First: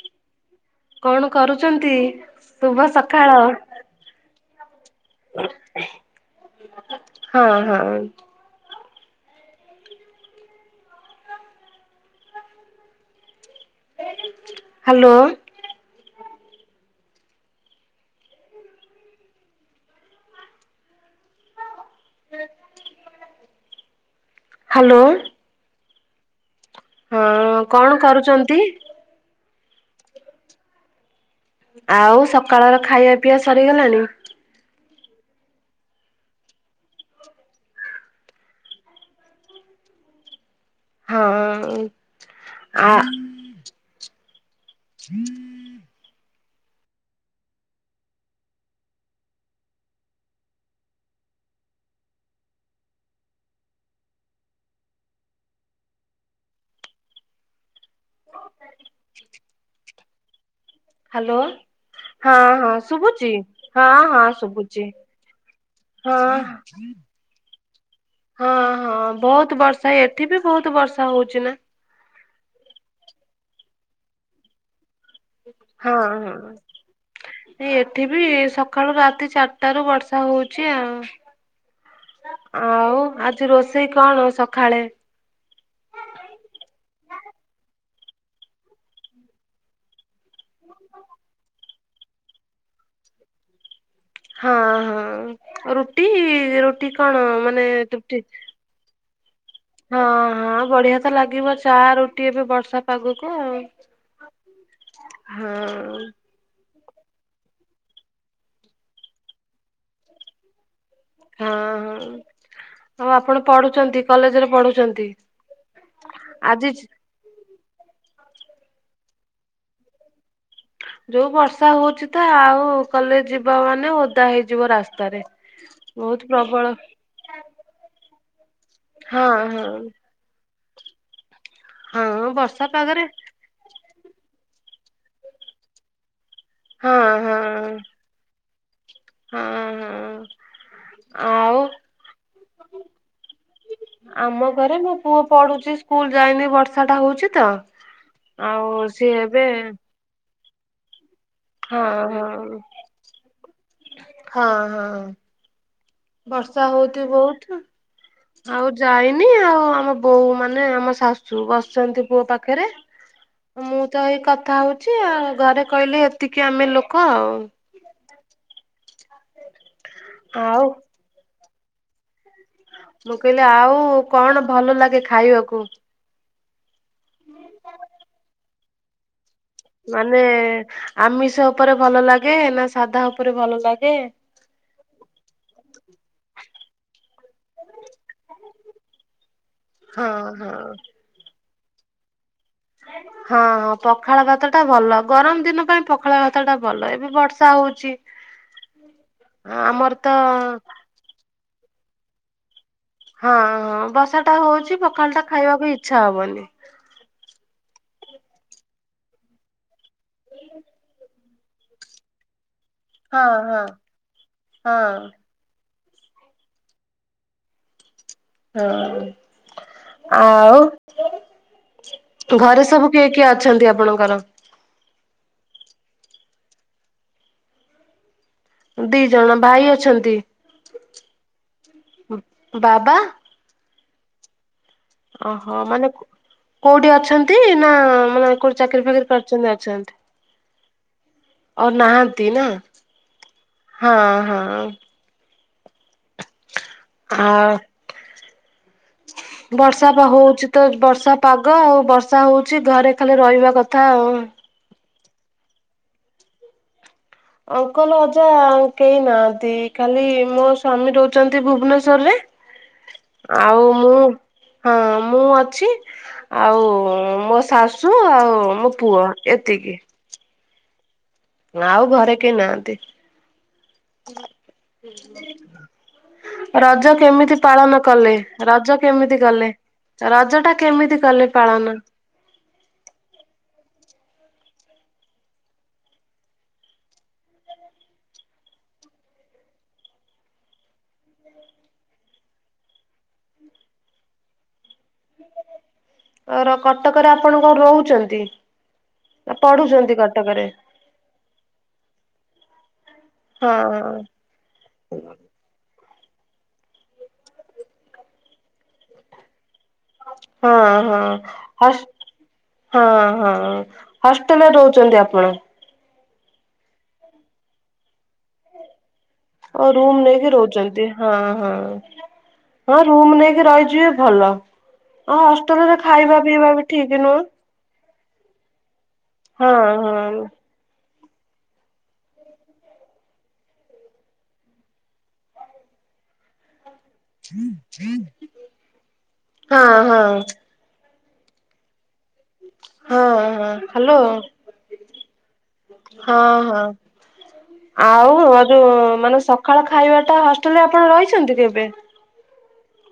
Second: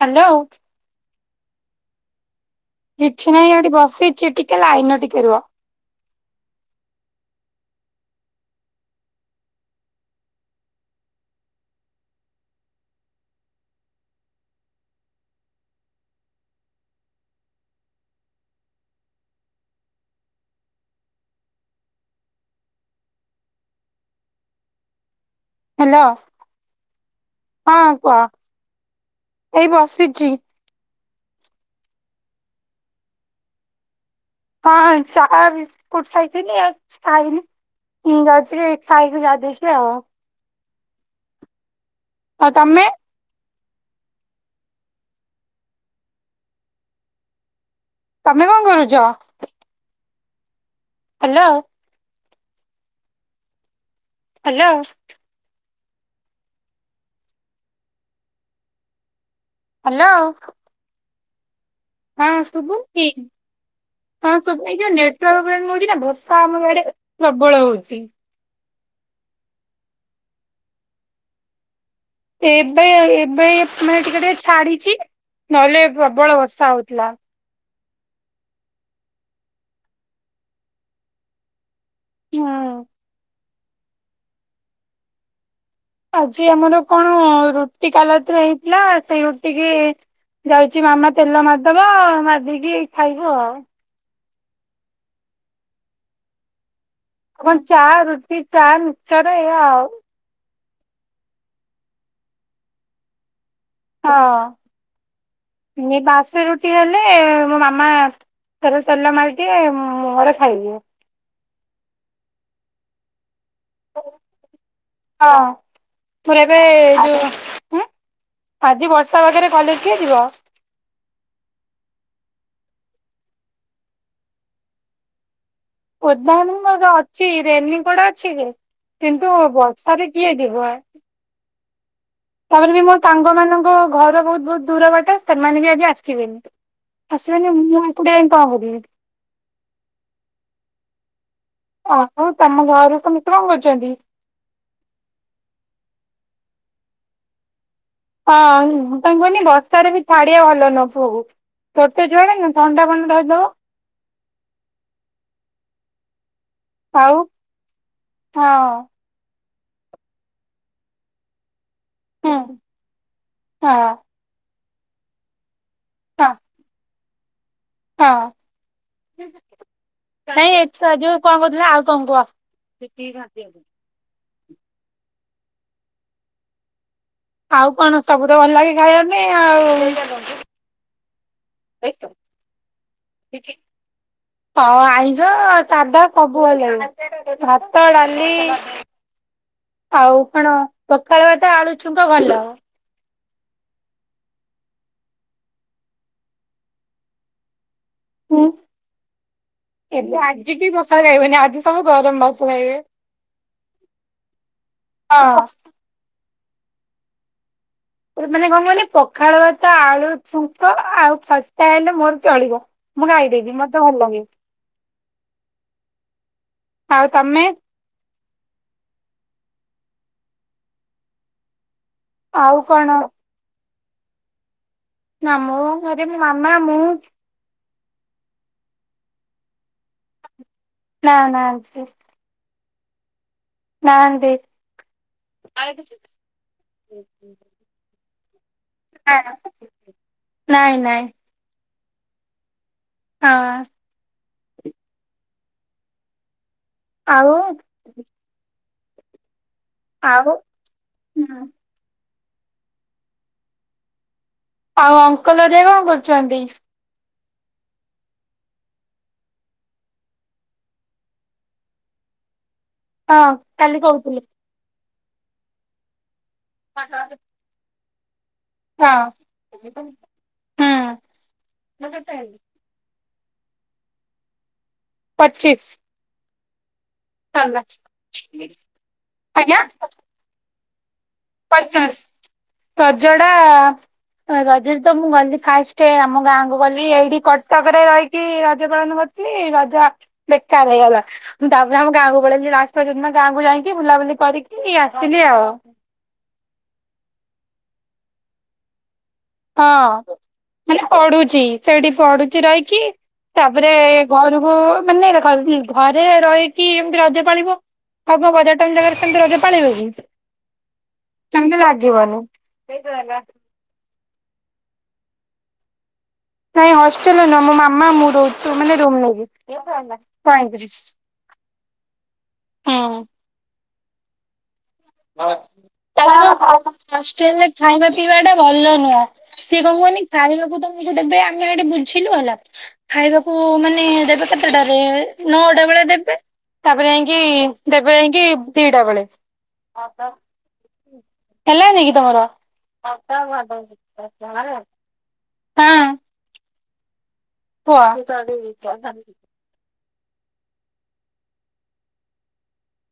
Hello. କଣ କରୁଛନ୍ତି? ଶୁଭ କିଛି ସକାଳ। ନାହିଁ ଏଠି ବସିଛି ଟିକେ ଲାଇନରେ ଟିକେ ରୁହ। ହଁ ହଁ। ହ୍ୟାଲୋ। ହ୍ୟାଲୋ। ହ୍ୟାଲୋ ହଁ କଣ କୁହ କରୁଛନ୍ତି? ଏଇ ବସିଛି। ଆଉ ସକାଳର ଖାଇବା ପିଇବା ସରିଗଲାଣି? ହଁ ଚା ବିସ୍ କୁଟ ଖାଇଛି ଆଇଲି। ମୁଁ ଯାଉଛି ଖାଇକ [unintelligible] ଆଉ। ହଁ ଆଉ ତମେ ଆ ତମେ କଣ କରୁଛ? ହ୍ୟାଲୋ। ହ୍ୟାଲୋ। [unintelligible] ହ୍ୟାଲୋ। ହ୍ୟାଲୋ। ହଁ ଶୁଭୁ ହଁ ଶୁଭୁ ଏ ଯୋଉଟଛି ନା ହଁ ବର୍ଷା ଆମରଡେ ପ୍ରବଳ ହଉଛି। ହଁ ହଁ ବହୁତ ବର୍ଷା ଏଠି ବି ବହୁତ ବର୍ଷା ହଉଛି ନା। ଏବେ ଏବେ ମେ ଟିକେ ଟିକେ ଛାଡିଛି ନହେଲେ ହଁ ପ୍ରବଳ ହଁ। ବର୍ଷା ହଉଥିଲା। ଏଠି ବିି ସକାଳୁ ରାତି ଚାରିଟାରୁ ବର୍ଷା ହଉଛି ଆଉ। ହୁଁ। ଆଉ ଆଜି ରୋଷେଇ କଣ ସକାଳେ ଆଜି ଆମର କଣ ରୁଟି କାଲତିରେ ହେଇଥିଲା ସେଇ ରୁଟି କି ଯାଉଛି ମାମା ତେଲ ମାରିଦବ ମଧିକି ଖାଇବୁ ଆଉ। ହଁ ହଁ ରୁଟି ର କଣ ମାନେ ଚା ହଁ ରୁଟି ଚା ମିକ୍ସଚର ଏଇଆ ଆଉ ହ ବଢିଆ ଲାଗିବ ଚା ରୁଟି ଏବେ ବର୍ଷା ପାଗକୁ ଆଉ ହଁ ହଁ ବାସି ରୁ ସେ ହେଲେ ମୋ ମାମା ଥର ତେଲ ମାରିଦିଏ ମୁଁ ଘରେ ଖାଇଦିଏ। ହଁ ହଁ ଆଉ ଆପଣ ପଢୁଛନ୍ତି କଲେଜରେ ପଢୁଛନ୍ତି ହଁ ମୋର ଏବେ ଆଜି ଯୋଉ ଆଜି ବର୍ଷା ପାଗରେ କଲେଜ କିଏ ଯିବ? ଯୋଉ ବର୍ଷା ହଉଛି ତ ଆଉ କଲେ ଯିବା ମାନେ ଓଦା ହେଇଯିବ ରାସ୍ତାରେ। ବହୁତ ଉଦାହରଣ ପ୍ରବଳ ମର ଅଛି ରେନିକୋଡ ଅଛି ଯେ ହଁ କିନ୍ତୁ ହଁ ବର୍ଷ କିଏ ଯିବ? ହଁ ବର୍ଷା ତାପରେ ବି ମୋ ପାଗରେ ସାଙ୍ଗ ମାନଙ୍କ ଘର ବହୁତ ବହୁତ ଦୂର ବାଟାାର୍ ମାନ ବି ଆଜି ଆସିବେନି ହଁ ହଁ ଆସିବେନି ମୁଁ ହଁ କଡିଆ କଣ ହବନି ହଁ। ଆଉ ଆ ତମ ଘରେ ସମସ୍ତେ କଣ କରୁଛନ୍ତି? ଆମ ଘରେ ମୋ ପୁଅ ପଢୁଛି ସ୍କୁଲ ଯାଇନି ବର୍ଷା ଟା ହଉଛି ତ ହଁ ଆଉ ତା ସିଏ କହନି ଏବେ ବସ୍ତାରେ ବି ଛାଡିବ ଭଲ ନୁହଁ ପୁଅ କୁ ହଁ ଛୋଟ ଛୁଆଟା ନା ହଁ ଥଣ୍ଡା ଫଣ୍ଡା ଧରିଦବ। ହଁ- ହଁ। ବର୍ଷା ହଉତି ଆଉ ବହୁତୁ ହଁ ଆଉ ଯାଇନ୍ ଆଉ ଆମ ବୋଉ ମାନେ ଆମ ଶାଶୁ ବସିଚନ୍ତି ପୁଅ ହୁଁ ପାଖରେ ମୁଁ ହଁ ତ ଏଇ କଥା ହଉଚି ଆଉ ଘରେ କହିଲେ ହଁ ଏତିକି ଆମେ ଲୋ କଣ? ହଁ- ନାଇଁ ଏ ଆଉ ସାହାଯ୍ୟ କଣ କହୁଥିଲେ ଆଉ କଣ କୁହ। ମୁଁ କହିଲି ଆଉ କଣ ଭଲ ଲାଗେ ଖାଇବାକୁ? ଆଉ କଣ ସବୁ ତ ଭଲ ଲାଗେ ଖାଇବାକୁ। ମାନେ ଆମିଷ ଉପରେ ଭଲ ଲାଗେ ନା ସାଧା ଉପରେ ଭଲ ଲାଗେ? ହଁ ଆଇଁଷ ସାଧା ସବୁ ଭଲ ଲାଗେ। ଭାତ, ଡାଲି ହଁ ଆଉ କଣ ହଁ। ପଖାଳ ଭାତ ଆଳୁ ଛୁଙ୍କ ଭଲ। ହଁଁ ପଖାଳ ଭାତ ଟା ଭଲ ଗରମ୍ ଦିନ ପାଇଁ ପଖାଳ ଭାତ ଟା ଭଲ ଏବେ ବର୍ଷା ହଉଚି ହୁଁ ତ ଏବେ ଆଜିି କେହି ପଖାଳ ଖାଇବେନି ଆଜି ସବୁ ଗରମ୍ ଭାତ ଖାଇବେ। ହଁ- ହଁ ବର୍ଷା ଟା ହଉଚି ପଖାଳ ଟା ହଁ ଖାଇବାକୁ ଇଚ୍ଛା ହବନି। ମାନେ କଣ କହିଲେ ପଖାଳ ଭାତ ଆଳୁ ଛୁଙ୍କ ଆଉ ଖଟା ହେଲେ ମୋର ଚଳିବ। ମୁଁ ହଁ ଖାଇଦେବି -ହଁ ମତେ ଭଲ ଲାଗେ -ହଁ। ଆଉ ତମେ? ହଁ ଆଉ ଆଉ ଘରେ କଣ ସବୁ କିଏ କିଏ ଅଛନ୍ତି ଆପଣଙ୍କର? ଆମ‌ ଘରେ ମାମା ମୁଁ ଦି ଜଣ ଭାଇ ଅଛନ୍ତି। ନା ନା ସେ ବାବା। ନାହାନ୍ତି। ଓହୋ ମାନେ କଉଠି ଅଛନ୍ତି ନା ମାନେ କଉଠି ଚାକିରି ଫାକିରି କରିଚନ୍ତି ଅଛନ୍ତି ନାଇଁ ନାଇଁ ଆଉ ନାହାନ୍ତି ନା। ହଁ ହଁ ହଁ ଆ ଆଉ ବର୍ଷା ପା ଆଉ ହଉଚି ତ ବର୍ଷା ହୁଁ ପାଗ ଆଉ ବର୍ଷ୍ ବର୍ଷା ହଉଚି ଘରେ ଖାଲି ରହିବା କଥା ଆଉ। ଆଉ ଅଙ୍କଲ୍ ହେରିକା କଣ୍ କରୁଚନ୍ତି? ଅଙ୍କଲ୍, ଅଜା କେହି ନାହାନ୍ତି ଖାଲି ମୋ ସ୍ଵାମୀ ରହୁଚନ୍ତି ଭୁବନେଶ୍ୱରରେ ହଁ ଆଉ କାଲି ମୁଁ କହୁଥିଲେ। ହଁ ମୁଁ ଅଛି ଆଉ ମୋ ଶାଶୁ ଆଉ ମୋ ହଁ ପୁଅ ଏତିକି। ଆଉ ଘରେ ହୁଁ କେହି ନାହାନ୍ତି। ପଚିଶ୍। ରଜ କେମିତି ପାଳନ କଲେ ରଜ କେମିତି କଲେ ରଜ ଟା କେମିତି କଲେ? ପାଳନ? ରଜ‌ ‌ଟା ରଜରେ ତ ମୁଁ ଗଲି ଫାଷ୍ଟ୍ ଆମ ଗାଁ କୁ ଗଲି ଏଇଠି କଟକ ରେ ରହିକି ରଜ ପାଳନ କର କି ରଜ ଆ ବେକାର୍ ହେଇଗଲା ତାପରେ ଆମ ଗାଁକୁ ପଳେଇଲି ଲାଷ୍ଟ୍ ରଜ ଦିନ ଗାଁକୁ ଯାଇକି ବୁଲାବୁଲି କରିକି ଆସ୍ ଆସିଥିଲି ଆଉ। ର -କଟକରେ ଆପଣ କଣ ରହୁଚନ୍ତି? ପଢୁଚନ୍ତି ହଁ। କଟକରେ? ମାନେ ପଢୁଚି ସେଇଠି ପଢୁଚି ରହିକି ହଁ ତାପରେ ଘରୁକୁ ମାନେ ଦେଖନ୍ତୁ ଘରେ ରହିକି ଏମତି ରଜ ପାଳିବ ଆଉ କଣ୍ ବଜାର୍ ଟାଉନ୍ ଜାଗାରେ ସେମତି ରଜ ପାଳିବ କି? ହଁ ହଁ ସେମିତି ହର୍ଷ୍ଟ୍ ଲାଗିବନି। ହଁ ହଁ ହଁ। ହଷ୍ଟେଲରେ ରହୁଛନ୍ତି ଆପଣ? ନାଇଁ ହଷ୍ଟେଲ ନୁହଁ ମୋ ମାମା ମୁଁ ରହୁଛୁ ମାନେ ରୁମ ନେଇକି। ଆଉ ରୁମ୍ ନେଇକି ପଇଁତିରିଶ ରହୁଛନ୍ତି ହଁ ହଁ। ହଁ ରୁମ୍ ହୁଁ। ନେଇକି ରହିଯିବେ ଭଲ, ଆଉ ହଷ୍ଟେଲ ରେ ଖାଇବା ତାଙ୍କର ପିଇବା ବି ଠିକ ନୁହଁ। ହଷ୍ଟେଲରେ ଖାଇବା ପିଇବା ଟା ଭଲ ନୁହଁ। ହଁ ସିଏ କଣ କହନି ହଁ। ଖାଇବାକୁ ତମ ଦେବେ ଆମେ ଆଡେ ବୁଝିଲୁ ହେଲା। ଖାଇବାକୁ ମାନେ ଦେବେ କେତେଟାରେ ନଅଟା ବେଳେ ଦେବେ ତାପରେ ଯାଇ କି ଦେବେ ଯାଇଁ କି ଦିଟା ବେଳେ। ହଁ ହଁ। ହେଲାନିକି ତମର? ହଁ ହଁ ହ୍ୟାଲୋ କାହା। ହଁ ହଁ ଆଉ ଘରୁ ମାନେ ସ କଣ ଖାଇବା ଟା ହଷ୍ଟେଲ ରେ ଆପଣ ରହିଛନ୍ତି କେବେ?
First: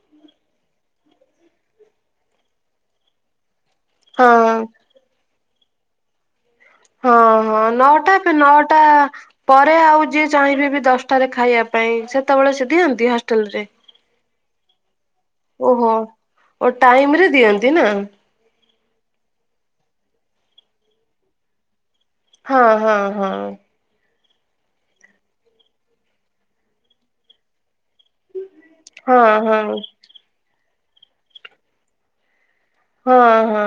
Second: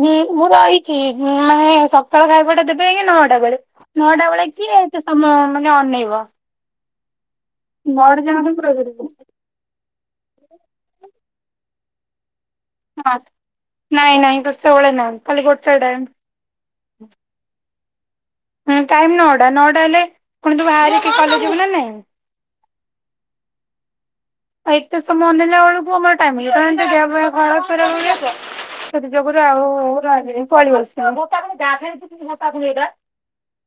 ହଁ ମୁଁ ରହିଛି ମାନେ ସକାଳ ଖାଇବାଟା ଦେବେ ଆଜ୍ଞା ନଅଟା ବେଳେ। ନଅଟା ହଁ ବେଳେ କିଏ ଏତେ ସମୟ ମାନେ ଅନେଇବ। ହଁ ହଁ ନଅଟା ବଡ ଏ ଯାଆଙ୍କ ନଅଟା ପରେ ଆଉ ଯିଏ ଚାହିଁବେ ବି ଦଶଟାରେ ଖାଇବା ପାଇଁ ସେତେବେଳେ ସେ ଦିଅନ୍ତି ହଁ ହଷ୍ଟେଲରେ? ନାଇଁ ନାଇଁ ଦଶଟା ବେଳେ ନାହି। ଓହୋ ଟାଇମ ରେ ଦିଅନ୍ତି ନା। ହଁ ଟାଇମ୍ ନଅଟା ନଅଟା ହେଲେ ପୁଣି ତୁ ବାହାରିକି କଲେଜ୍ ଯିବୁ ନା ନାଇଁ। ହଁ ହଁ ହଁ। ଆ ଏତେ ସମୟ ଅନେଇଲା ବେଳକୁ ଆମର ଟାଇମ ହେଇ କାରଣ ଦେହ ପା ଖରାପ ରୁହେ। ସେଥି ହଁ ଯୋଗୁରୁ ଆଉ ହଁ ରହିବିନି କୁଆଡୁ ଆସିବ। ହଁ ହଁ।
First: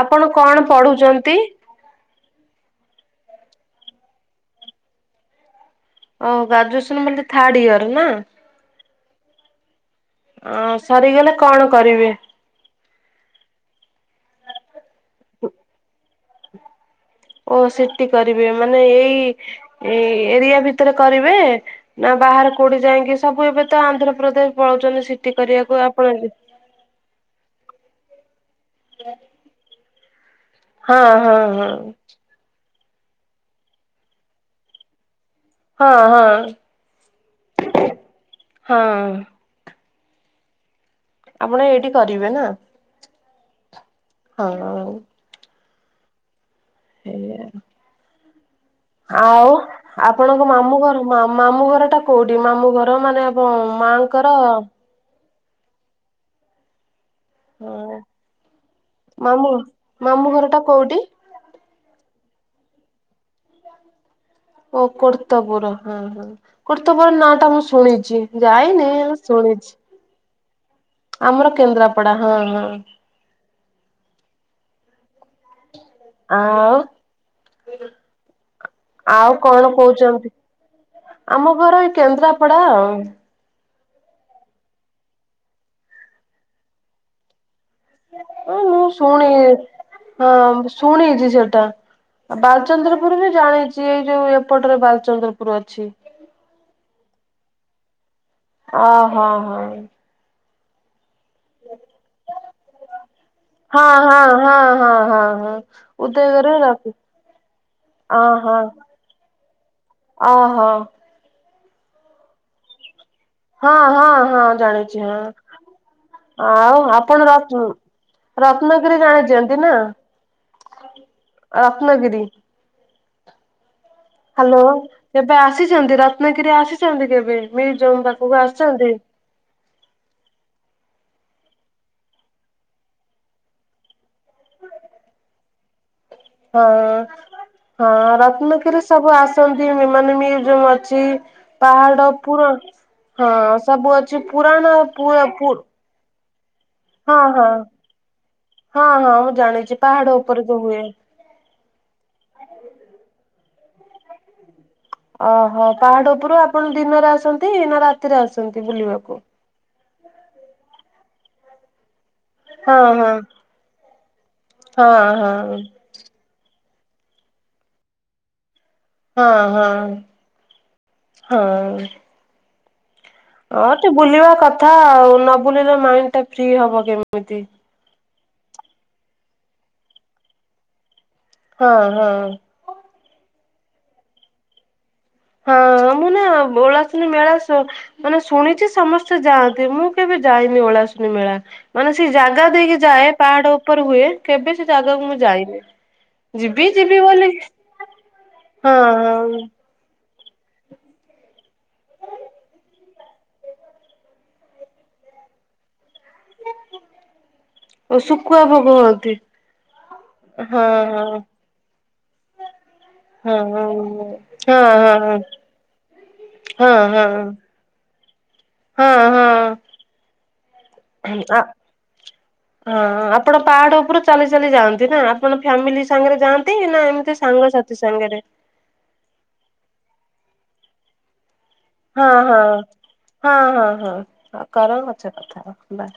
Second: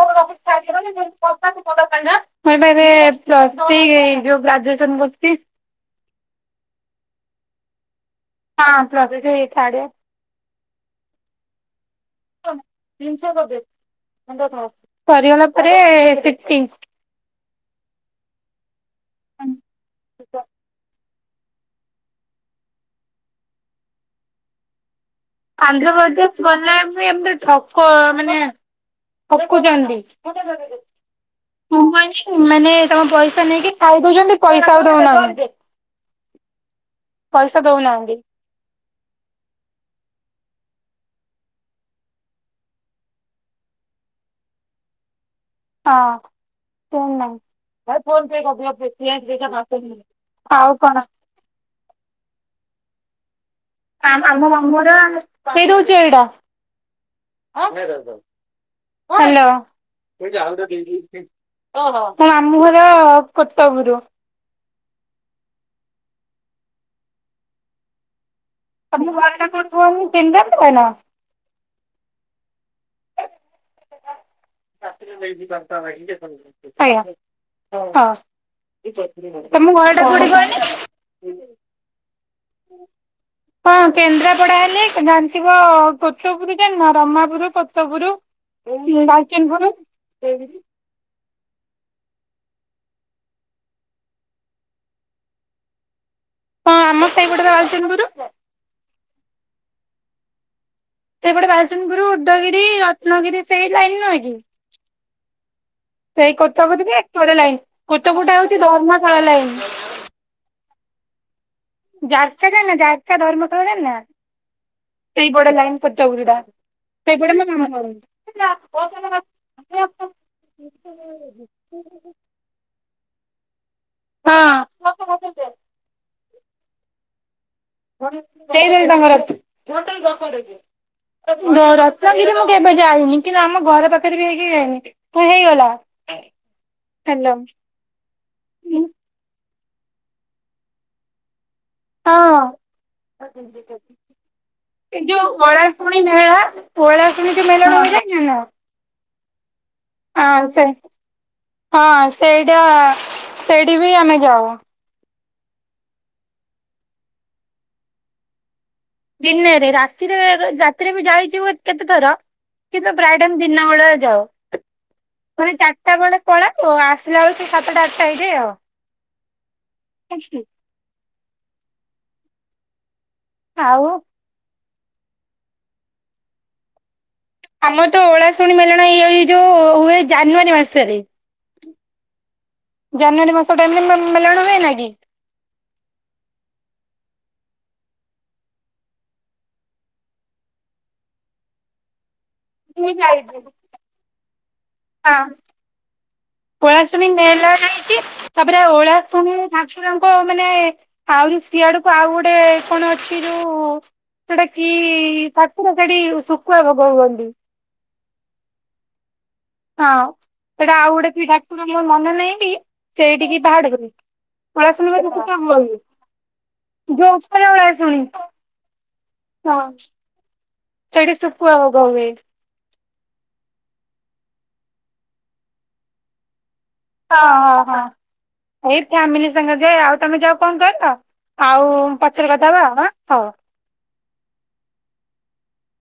ଆପଣ କଣ ପଢୁଛନ୍ତି? [unintelligible] ମୁଁ ଏଠାରେ ପ୍ଲସ୍ ଥ୍ରୀ ଯୋଉ ଗ୍ରାଜୁଏସନ୍ କରିଚି। ଓ ଗ୍ରାଜୁଏସନ ବୋଲି ଥାର୍ଡ ଇୟର୍ ନା? ହଁ ପ୍ଲସ୍ ଥାର୍ଡ ଇୟର୍। ଅ, ସରିଗଲେ କଣ କରିବେ? ଓଃ, [unintelligible] ସରିଗଲା ପରେ ସିଟି। ଓ ସିଟି କରିବେ ମାନେ ଏଇ ଏ ଏରିଆ ଭିତରେ କରିବେ ନା ବାହାରେ କୋଉଠି ଯାଇଁକି? ସବୁ ଏବେ ତ ଆନ୍ଧ୍ରପ୍ରଦେଶ ପଳଉଚନ୍ତି ସି ଆନ୍ଧ୍ରପ୍ରଦେଶ ଗଲେ ବି ଏମିତି ଠକ ମାନେ ଠକୁଚନ୍ତି। ହଁ ହଁ ହଁ ମୁଁ କଇନି ଉ, ମାନେ ସେମାନେ ପଇସା ନେଇକି ଖାଇ ଦଉଚନ୍ତି ପଇସା ଆଉ ଦଉନାହାନ୍ତି। ହଁ, ପଇସା ହଁ, ଦଉନାହାନ୍ତି ହଁ। ଆପଣ ଏଇଠି କରିବେ ନା? ହଁ। ହଁ କେନ ସେଇଆ। [unintelligible] ଆଉ ଆପଣଙ୍କ ମାମୁଁ ଘର ମା-ମାମୁଁ ଘର ଟା କୋଉଠି? ମାମୁଁ ଘର ମାନେ ଆପଣ ଆ, ଆମ ମାଆଙ୍କର ମାମୁଁ ଘର ଆମେ, ପିଇ ଦଉଚି ଏଇଟା? ହଁ ହେଲୋ। ମାମୁଁ ମାମୁଁ ଘର ଟା କୋଉଠି? ମୋ ମାମୁଁ ଘର କତପୁରୁ। ଓ କର୍ତ୍ତପୁର ହଁ ହଁ କର୍ତ୍ତପୁର ନାଁ ଟା ମୁଁ ଶୁଣିଛି। ଯାଇନି? ତୋମ ଘର ଟା କୋଉଟି ଶୁଣିଛି। କୁହନି କେନ୍ଦ୍ରାପଡ଼ା ନା? ଆମର କେନ୍ଦ୍ରାପଡା ହଁ, ହଁ। ଆଜ୍ଞା ଆଉ ହଁ। ଆଉ କଣ ତୋମ ଘର ଟା କୋଉଠି କହୁଛନ୍ତି? କହିଲେ? ଆମ ଘର ଏଇ କେନ୍ଦ୍ରାପଡା ଆଉ। ହଁ କେନ୍ଦ୍ରାପଡା ହେଲେ ତ ଜାଣିଥିବ କତାପୁର ଜାଣିନ? ରମାପୁରୁ କ ତାପୁରୁ, ହଁ ଏମତି ବାଲଚନପୁରୁ [inaudible] ଶୁଣିଚି ସେଟା। ଆଉ ବାଲଚନ୍ଦ୍ରପୁର ବି ଜାଣିଚି ଏଇ ଯୋଉ ଏପଟରେ ବାଲଚନ୍ଦ୍ରପୁର ଅଛି। ହଁ ଆମର ସେହି ଗୋଟେ ବାଲଚନପୁରୁ। ଓ, ହଁ, ହଁ। ଏଇପଟେ ବାଲନପୁରୁ, ଉଦୟଗିରି, ରତ୍ନଗିରି। ସେଇ ଲାଇନ ହଁ, ନୁହେଁ କି ହଁ, ହଁ, ହଁ, ହଁ, ହଁ। ସେଇ ଉଦୟଗିରି ର କଥା ବୁଝିକି [unintelligible] ଲାଇନ୍ ଗୋଟେ ଅ ପଟେ ହଁ ହଉଛି ଅ ଧର୍ମଶାଳା ଲାଇନ୍। ଓହୋ। ଜାର୍କା ଜାଣିନ ଜାର୍କା ଧର୍ମ ହଁ, ହଁ, ହଁ ଜାଣିଛି ହଁ, ହଁ, ଲାଇନ୍ କଟକ ଯୋଉଟା ହଁ ଆଉ ଆପଣ ସେଇପଟେ ମୋ ରାଚୁ ମାମୁଁ ଘର ରତ୍ନଗିରି ଜାଣିଚନ୍ତି ନା? [inaudible] ରତ୍ନଗିରି ହ୍ୟାଲୋ, କେବେ ଆସିଛନ୍ତି, ରତ୍ନଗିରି ଆସିଛନ୍ତି କେବେ? ମ୍ୟୁଜିୟମ ପାଖକୁ କେଇ ଜଣ ଆସିଛନ୍ତି? ତୋମର? ଯୋ ରତ୍ନଗିରି ମୁଁ କେବେ ଯାଇନି, କିନ୍ତୁ ଆମ ଘର ପା [unintelligible] ହେଇଗଲା ହଁ, ହ୍ୟାଲୋ ହଁ ରତ୍ନଗିରି ସବୁ ଆସନ୍ତି ମୁଁ ମାନେ ମୁଁ ଯୋଉ ଅଛି। ପାହାଡ ହଁ ପୁରା ହଁ ସବୁ ଅଛି ପୁରାଣ ପୁଅ ପୁ ପୁଣି [unintelligible] ହଁ ହଁ। ହଁ ହଁ, ମୁଁ ଜାଣିଛି ପାହାଡ ଉପରେ ହଁ ତ ସେ ହୁଏ। ହଁ ସେଇଟା ସେଇଠି ବି ଆମେ ଯାଉ। ଓହୋ ପାହାଡ ଉପରୁ ଆପଣ ଦିନରେ ଆସନ୍ତି ନା ରାତିରେ ଆସନ୍ତି ବୁଲିବାକୁ? ଦିନରେ ରାତିରେ ରାତିରେ ବି ଯାଇଛି କେତେ ଥର ହଁ କିନ୍ତୁ ହଁ ପ୍ରାଏ ଟାଇମ୍ ଦିନ ବେଳା ଯାଉ। ହଁ ହଁ ମାନେ ସେତେ ବେଳେ ପଳାନ୍ତୁ ଆସିଲା ବେଳକୁ ସାତଟା ଆଠଟା ହେଇଯାଏ ଆଉ। ହଁ ହଁ ହଁ ହଁ ଆଉ ଟିକେ ବୁଲିବା କଥା ଆଉ ନ ବୁଲିଲ ମାଇଣ୍ଡ ଟା ଫ୍ରି ହବ କେମିତି। ଆମର ତ ଓଳାଶୁଣୀ ମେଳଣ ଏଇ ଏଇ ଯୋଉ ହୁଏ ଜାନୁଆରୀ ମାସରେ। ହଁ ହଁ। ଜାନୁଆରୀ ମାସଟା ଏମିତି ମେଲାଣ ହୁଏ ନା କି? ହଁ ମୁଁ [unintelligible] ନା ଓଳାଶୁଣି ମେଳା ସେ ମାନେ ଶୁଣିଛି ସମସ୍ତେ ଯାଆନ୍ତି ମୁଁ କେବେ ଯାଇନି ଓଳାଶୁନୀ ମେଳା। ମାନେ ସେ ଜାଗା ଦେଇକି ମୁଁ ଯାଏ ଯାଇଛି। ପାହାଡ ଉପରେ ହୁଏ। କେବେ ସେ ଜାଗାକୁ ମୁଁ ଯାଇନି। ଯିବି ପଳା ଯିବି ଶୁଣି ବୋଲି ମେଳା ଯାଇଛି। ତାପରେ ହଁ ଓଳା ଶଣି ହଁ। ତାଙ୍କ ମାନେ ଆହୁରି ସିଆଡକୁ ଆଉ ଗୋଟେ କଣ ଅଛି ଯୋଉ ସେଟା କି ଠାକୁର ସେଠି ଶୁଖୁଆ ଭୋଗ ହୁଅନ୍ତି। ଓ ଶୁଖୁଆ ଭୋଗ ହଅନ୍ତି? ହଁ ସେଟା ଆଉ ଗୋଟେ କି ଠାକୁର ମୋର ମନେ ନାହିଁ କି ହଁ। ସେଇଠିକି ପାହାଡ କୁ ହଁ ହଁ ହଁ [unintelligible] ହଁ। ହଁ ହଁ ହଁ। ହଁ ହଁ ଆ ସେଠି ଶୁଖୁଆ ହୋଗ ହୁଏ। ହଁ ଆପଣ ପାହାଡ ଉପରୁ ଚାଲି ଚାଲି ଯାଆନ୍ତି ନା? ଆପଣ ଫ୍ୟାମିଲି ସାଙ୍ଗରେ ଯାଆନ୍ତି ନା ଏମ ହଁ ହଁ ହଁ। ଏଇ ଫ୍ୟାମିଲି ସାଙ୍ଗରେ ଯାଏ। ଆଉ ତମେ ଯାଉ କଣ କହିଲ ଆଉ ହଁ ପଛରେ ହଁ, କଥା ହବା ଆଁ ହଉ। ହଁ ହଁ ହଁ କର ପଛରେ କଥା ହବା ହେଲା।